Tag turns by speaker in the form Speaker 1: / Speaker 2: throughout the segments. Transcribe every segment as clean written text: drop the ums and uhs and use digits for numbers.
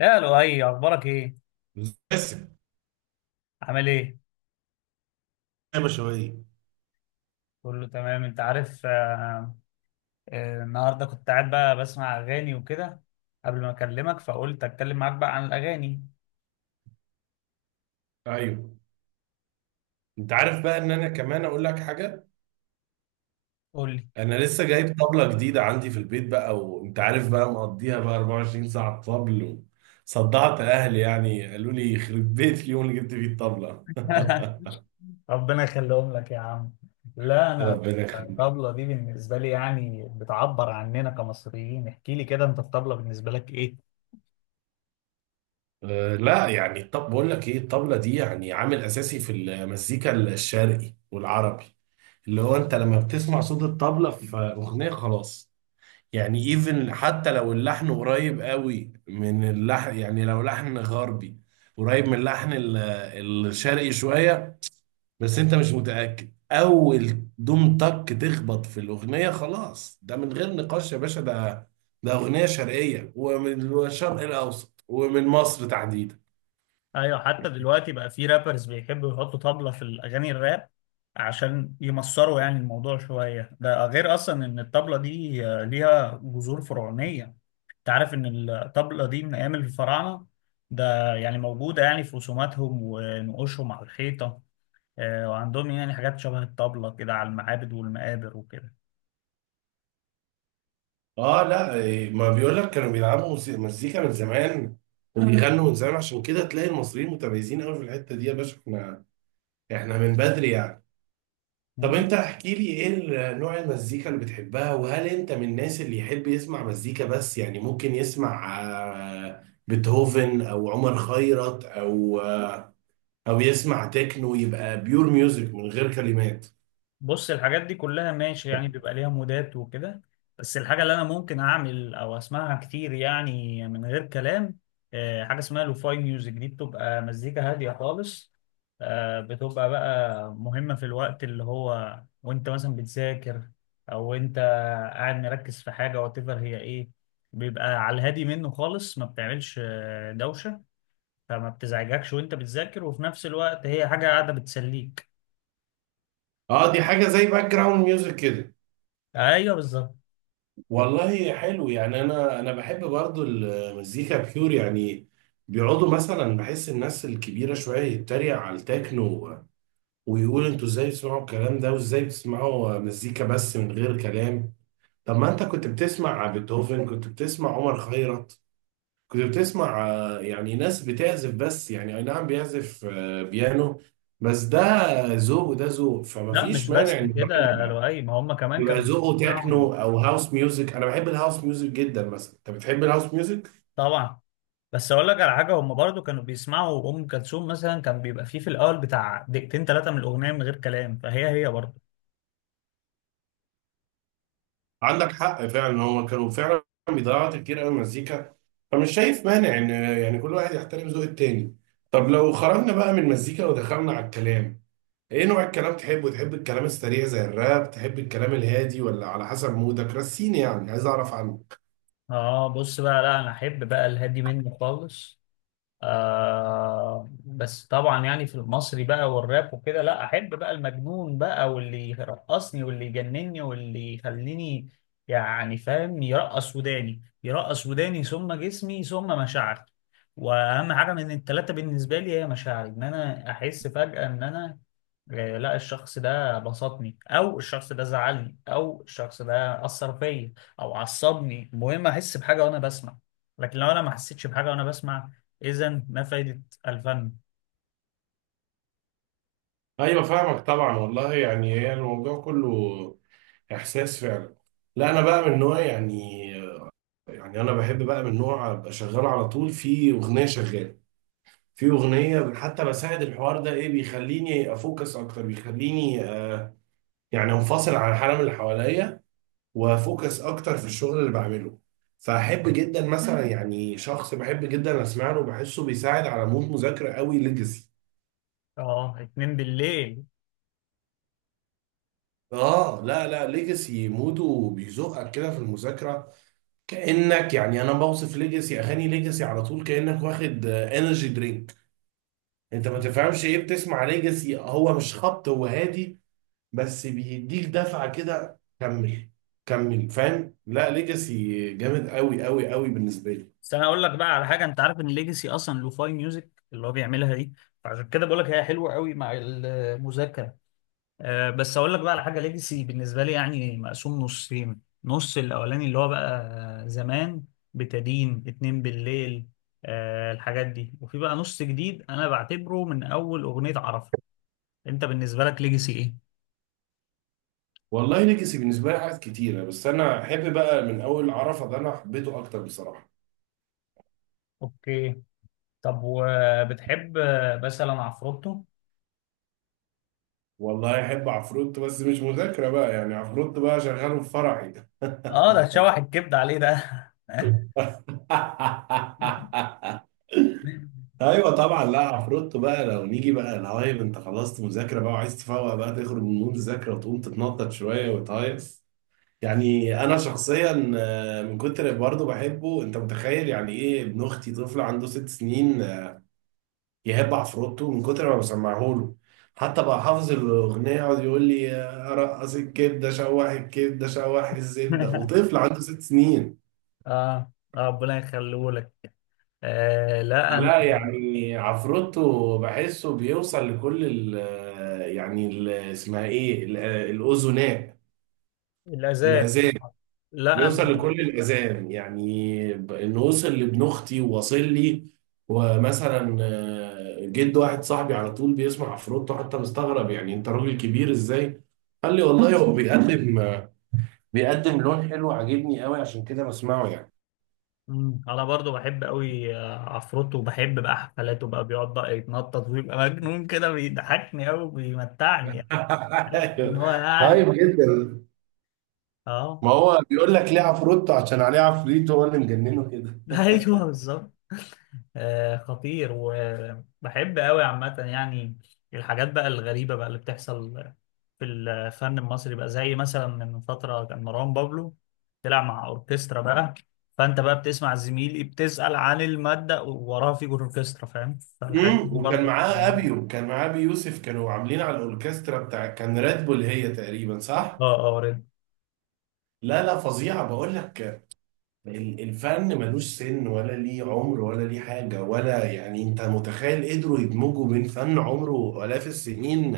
Speaker 1: يا لؤي، اخبارك ايه؟
Speaker 2: بس،
Speaker 1: عامل ايه؟
Speaker 2: يا بشوية.
Speaker 1: كله تمام، انت عارف. النهارده كنت قاعد بقى بسمع اغاني وكده قبل ما اكلمك، فقلت اتكلم معاك بقى عن الاغاني.
Speaker 2: ايوه، انت عارف بقى ان انا كمان اقول لك حاجه.
Speaker 1: قول لي.
Speaker 2: انا لسه جايب طبله جديده عندي في البيت بقى، وانت عارف بقى مقضيها بقى 24 ساعه طبل. صدعت اهلي يعني، قالوا لي يخرب بيت اليوم اللي جبت فيه الطبله.
Speaker 1: ربنا يخليهم لك يا عم. لا، انا.
Speaker 2: ربنا يخليك.
Speaker 1: الطبلة دي بالنسبة لي يعني بتعبر عننا كمصريين. احكي لي كده انت، الطبلة بالنسبة لك؟
Speaker 2: أه لا يعني، طب بقول لك ايه، الطبله دي يعني عامل اساسي في المزيكا الشرقي والعربي، اللي هو انت لما بتسمع صوت الطبله في اغنيه خلاص، يعني ايفن حتى لو اللحن قريب قوي من اللحن، يعني لو لحن غربي قريب من اللحن الشرقي شوية، بس انت مش متأكد، اول دوم تك تخبط في الاغنية خلاص، ده من غير نقاش يا باشا، ده اغنية شرقية ومن الشرق الاوسط ومن مصر تحديدا.
Speaker 1: ايوه، حتى دلوقتي بقى في رابرز بيحبوا يحطوا طبلة في الاغاني الراب عشان يمصروا يعني الموضوع شوية. ده غير اصلا ان الطبلة دي ليها جذور فرعونية. انت عارف ان الطبلة دي من ايام الفراعنة، ده يعني موجودة يعني في رسوماتهم ونقوشهم على الحيطة. وعندهم يعني حاجات شبه الطبلة كده على المعابد والمقابر وكده.
Speaker 2: اه لا ما بيقول لك كانوا بيلعبوا مزيكا من زمان، اه وبيغنوا من زمان، عشان كده تلاقي المصريين متميزين قوي في الحتة دي يا باشا. احنا من بدري يعني. طب انت احكي لي ايه نوع المزيكا اللي بتحبها، وهل انت من الناس اللي يحب يسمع مزيكا بس؟ يعني ممكن يسمع بيتهوفن او عمر خيرت، او او يسمع تكنو يبقى بيور ميوزك من غير كلمات.
Speaker 1: بص، الحاجات دي كلها ماشي يعني بيبقى ليها مودات وكده، بس الحاجة اللي أنا ممكن أعمل أو أسمعها كتير يعني من غير كلام، حاجة اسمها لوفاي ميوزك. دي بتبقى مزيكا هادية خالص، بتبقى بقى مهمة في الوقت اللي هو وأنت مثلا بتذاكر، أو أنت قاعد مركز في حاجة واتيفر هي إيه. بيبقى على الهادي منه خالص، ما بتعملش دوشة، فما بتزعجكش وأنت بتذاكر، وفي نفس الوقت هي حاجة قاعدة بتسليك.
Speaker 2: اه، دي حاجة زي باك جراوند ميوزك كده.
Speaker 1: أيوه، بالظبط.
Speaker 2: والله حلو. يعني انا بحب برضو المزيكا بيور يعني، بيقعدوا مثلا، بحس الناس الكبيرة شوية يتريق على التكنو ويقول انتوا ازاي بتسمعوا الكلام ده، وازاي بتسمعوا مزيكا بس من غير كلام؟ طب ما انت كنت بتسمع بيتهوفن، كنت بتسمع عمر خيرت، كنت بتسمع يعني ناس بتعزف بس، يعني اي نعم بيعزف بيانو بس، ده ذوق وده ذوق، فما
Speaker 1: لا، مش
Speaker 2: فيش مانع
Speaker 1: بس
Speaker 2: ان
Speaker 1: كده
Speaker 2: الواحد
Speaker 1: يا
Speaker 2: يبقى،
Speaker 1: لؤي، ما هم كمان
Speaker 2: يبقى
Speaker 1: كانوا
Speaker 2: ذوقه
Speaker 1: بيسمعوا.
Speaker 2: تكنو او هاوس ميوزك. انا بحب الهاوس ميوزك جدا مثلا، انت بتحب الهاوس ميوزك؟
Speaker 1: طبعا. بس اقول لك على حاجه، هم برضو كانوا بيسمعوا ام كلثوم مثلا، كان بيبقى فيه في الاول بتاع دقيقتين ثلاثه من الاغنيه من غير كلام، فهي هي برضو.
Speaker 2: عندك حق فعلا، هو كانوا فعلا بيضيعوا وقت كتير قوي مزيكا، فمش شايف مانع ان يعني كل واحد يحترم ذوق التاني. طب لو خرجنا بقى من المزيكا ودخلنا على الكلام، ايه نوع الكلام تحبه؟ تحب الكلام السريع زي الراب، تحب الكلام الهادي، ولا على حسب مودك رسيني؟ يعني عايز اعرف عنه.
Speaker 1: اه، بص بقى، لا انا احب بقى الهادي منه خالص. بس طبعا يعني في المصري بقى والراب وكده، لا احب بقى المجنون بقى، واللي يرقصني واللي يجنني واللي يخليني يعني، فاهم، يرقص وداني يرقص وداني ثم جسمي ثم مشاعري. واهم حاجه من الثلاثه بالنسبه لي هي مشاعري، ان انا احس فجاه ان انا لا، الشخص ده بسطني او الشخص ده زعلني او الشخص ده اثر فيا او عصبني، المهم احس بحاجه وانا بسمع، لكن لو انا ما حسيتش بحاجه وانا بسمع، اذا ما فايده الفن؟
Speaker 2: ايوه، فاهمك طبعا. والله يعني هي الموضوع كله احساس فعلا. لا، انا بقى من نوع يعني، يعني انا بحب بقى من نوع ابقى شغال على طول في اغنيه شغاله، في اغنيه حتى بساعد الحوار ده، ايه بيخليني افوكس اكتر، بيخليني آه يعني انفصل عن العالم اللي حواليا، وافوكس اكتر في الشغل اللي بعمله. فاحب جدا مثلا، يعني شخص بحب جدا اسمع له، بحسه بيساعد على مود مذاكره قوي، ليجاسي.
Speaker 1: اه، 2 بالليل.
Speaker 2: اه لا لا، ليجاسي موده بيزقك كده في المذاكره. كانك يعني، انا بوصف ليجاسي، اغاني ليجاسي على طول كانك واخد انرجي درينك. انت ما تفهمش ايه بتسمع ليجاسي، هو مش خبط، هو هادي، بس بيديك دفعة كده، كمل، كمل. فاهم؟ لا ليجاسي جامد قوي قوي قوي بالنسبة لي.
Speaker 1: بس انا اقول لك بقى على حاجه، انت عارف ان ليجاسي اصلا لوفاي ميوزك اللي هو بيعملها دي، فعشان كده بقول لك هي حلوه قوي مع المذاكره. بس اقول لك بقى على حاجه، ليجاسي بالنسبه لي يعني مقسوم نصين، نص الاولاني اللي هو بقى زمان، بتدين 2 بالليل، الحاجات دي، وفي بقى نص جديد انا بعتبره من اول اغنيه عرفه. انت بالنسبه لك ليجاسي ايه؟
Speaker 2: والله ليجاسي بالنسبة لي حاجات كتيرة، بس أنا أحب بقى من أول عرفة، ده أنا حبيته أكتر بصراحة.
Speaker 1: اوكي. طب وبتحب مثلا عفروتو؟
Speaker 2: والله أحب عفروت، بس مش مذاكرة بقى، يعني عفروت بقى شغاله في فرعي.
Speaker 1: اه، ده تشوح الكبد عليه ده.
Speaker 2: ايوه طبعا، لا عفروتو بقى لو نيجي بقى الهايب، انت خلصت مذاكره بقى وعايز تفوق بقى تخرج من المذاكره وتقوم تتنطط شويه وتهيص. يعني انا شخصيا من كتر برضه بحبه، انت متخيل يعني ايه، ابن اختي طفل عنده 6 سنين يحب عفروتو من كتر ما بسمعه له. حتى بقى حافظ الاغنيه، يقعد يقول لي رقص الكبده، شوح الكبده، شوح الزبده،
Speaker 1: اه.
Speaker 2: وطفل عنده 6 سنين.
Speaker 1: آه. ربنا يخليه لك. لا، انا.
Speaker 2: لا يعني عفروتو بحسه بيوصل لكل ال آه، يعني ال- اسمها ايه الاذناء،
Speaker 1: الاذان.
Speaker 2: الاذان،
Speaker 1: لا.
Speaker 2: بيوصل لكل الأذان يعني إنه وصل لابن أختي وواصل لي. ومثلا جد واحد صاحبي على طول بيسمع عفروتو، حتى مستغرب يعني أنت راجل كبير إزاي؟ قال لي والله هو بيقدم بيقدم لون حلو عاجبني قوي، عشان كده بسمعه يعني.
Speaker 1: انا برضو بحب قوي عفروتو، وبحب بقى حفلاته بقى، بيقعد بقى يتنطط ويبقى مجنون كده، بيضحكني قوي بيمتعني يعني. بحس ان
Speaker 2: أيوه.
Speaker 1: هو يعني.
Speaker 2: طيب جدا.
Speaker 1: اه.
Speaker 2: ما هو بيقول لك ليه عفروتو، عشان عليه عفريت هو اللي مجننه كده.
Speaker 1: ايوه، بالظبط. خطير وبحب قوي عامة يعني. الحاجات بقى الغريبة بقى اللي بتحصل في الفن المصري بقى، زي مثلا من فترة كان مروان بابلو طلع مع أوركسترا بقى، فأنت بقى بتسمع زميلي بتسأل عن المادة ووراها فيجر أوركسترا، فاهم، فالحاجات دي
Speaker 2: وكان
Speaker 1: برضه.
Speaker 2: معاه ابيو كان معاه ابي يوسف، كانوا عاملين على الاوركسترا بتاع كان راد بول، هي تقريبا صح؟
Speaker 1: اه، اه، قريت.
Speaker 2: لا لا فظيعة بقول لك. الفن ملوش سن، ولا ليه عمر، ولا ليه حاجة، ولا يعني. انت متخيل قدروا يدمجوا بين فن عمره آلاف السنين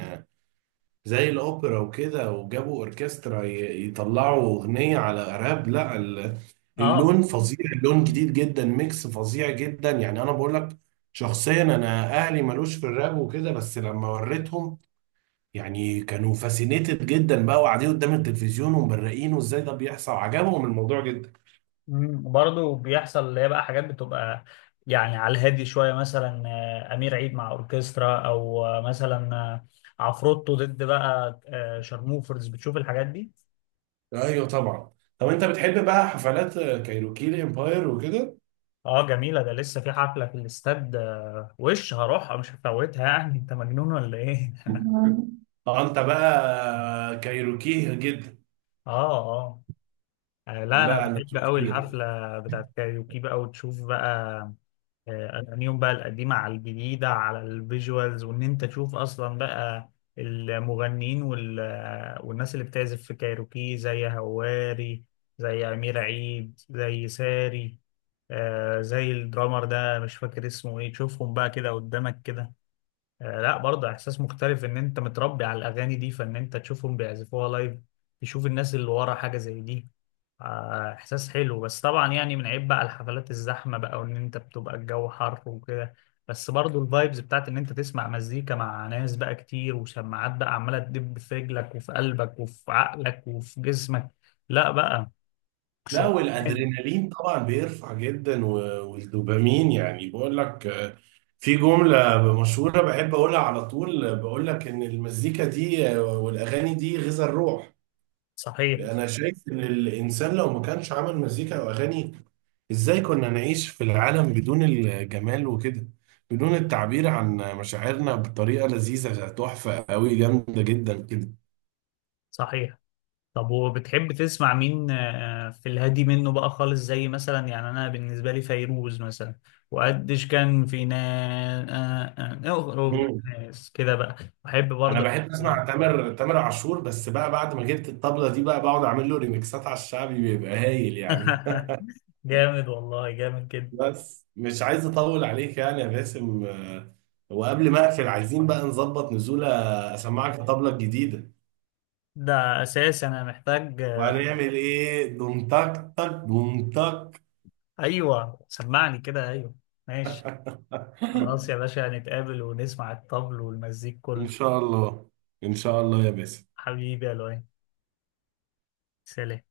Speaker 2: زي الأوبرا وكده، وجابوا أوركسترا يطلعوا أغنية على راب، لا
Speaker 1: اه.
Speaker 2: اللون فظيع، اللون جديد جدا، ميكس فظيع جدا. يعني أنا بقول لك، شخصيا أنا أهلي ملوش في الراب وكده، بس لما وريتهم يعني كانوا فاسينيتد جدا بقى، وقاعدين قدام التلفزيون ومبرقين، وازاي ده بيحصل؟ عجبهم الموضوع جدا.
Speaker 1: برضه بيحصل اللي هي بقى حاجات بتبقى يعني على الهادي شويه، مثلا امير عيد مع اوركسترا، او آه، مثلا آه، عفروتو ضد بقى شارموفرز، بتشوف الحاجات دي.
Speaker 2: ايوه طبعا. طب انت بتحب بقى حفلات كايروكي الامباير وكده؟
Speaker 1: اه، جميله، ده لسه في حفله في الاستاد، وش هروحها مش هفوتها يعني، انت مجنون ولا ايه؟
Speaker 2: مم. اه، انت بقى كايروكيه جدا.
Speaker 1: اه، اه. لا انا
Speaker 2: لا انا
Speaker 1: بحب قوي
Speaker 2: سكري.
Speaker 1: الحفله بتاعت كايروكي بقى، وتشوف بقى اغانيهم بقى القديمه على الجديده على الفيجوالز، وان انت تشوف اصلا بقى المغنيين والناس اللي بتعزف في كايروكي، زي هواري، زي امير عيد، زي ساري، زي الدرامر ده، مش فاكر اسمه ايه، تشوفهم بقى كده قدامك كده. لا، برضه احساس مختلف ان انت متربي على الاغاني دي، فان انت تشوفهم بيعزفوها لايف، تشوف الناس اللي ورا حاجه زي دي. احساس حلو، بس طبعا يعني من عيب بقى الحفلات الزحمه بقى، وان انت بتبقى الجو حر وكده، بس برضو الفايبز بتاعت ان انت تسمع مزيكا مع ناس بقى كتير، وسماعات بقى عماله تدب في رجلك وفي قلبك وفي عقلك وفي جسمك، لا بقى
Speaker 2: لا
Speaker 1: شغل تاني.
Speaker 2: والادرينالين طبعا بيرفع جدا، والدوبامين يعني. بقول لك في جملة مشهورة بحب اقولها على طول، بقول لك ان المزيكا دي والاغاني دي غذاء الروح.
Speaker 1: صحيح.
Speaker 2: انا شايف ان الانسان لو ما كانش عمل مزيكا او اغاني، ازاي كنا نعيش في العالم بدون الجمال وكده، بدون التعبير عن مشاعرنا بطريقة لذيذة، تحفة قوي، جامدة جدا كده.
Speaker 1: صحيح. طب وبتحب تسمع مين في الهادي منه بقى خالص؟ زي مثلا يعني انا بالنسبه لي فيروز مثلا، وقديش كان في ناس،
Speaker 2: مم.
Speaker 1: ناس كده بقى، بحب
Speaker 2: انا
Speaker 1: برضه.
Speaker 2: بحب اسمع تامر، عاشور، بس بقى بعد ما جبت الطبلة دي بقى بقعد اعمل له ريميكسات على الشعبي، بيبقى هايل يعني.
Speaker 1: جامد والله، جامد جدا.
Speaker 2: بس مش عايز اطول عليك يعني يا باسم، وقبل ما اقفل عايزين بقى نظبط نزولة، اسمعك الطبلة الجديدة.
Speaker 1: ده اساس انا محتاج.
Speaker 2: وهنعمل ايه، دوم تك تك بوم تك.
Speaker 1: ايوه، سمعني كده، ايوه. ماشي. خلاص يا باشا، هنتقابل ونسمع الطبل والمزيك كله.
Speaker 2: ان شاء الله، ان شاء الله يا باسم.
Speaker 1: حبيبي يا لؤي. سلام.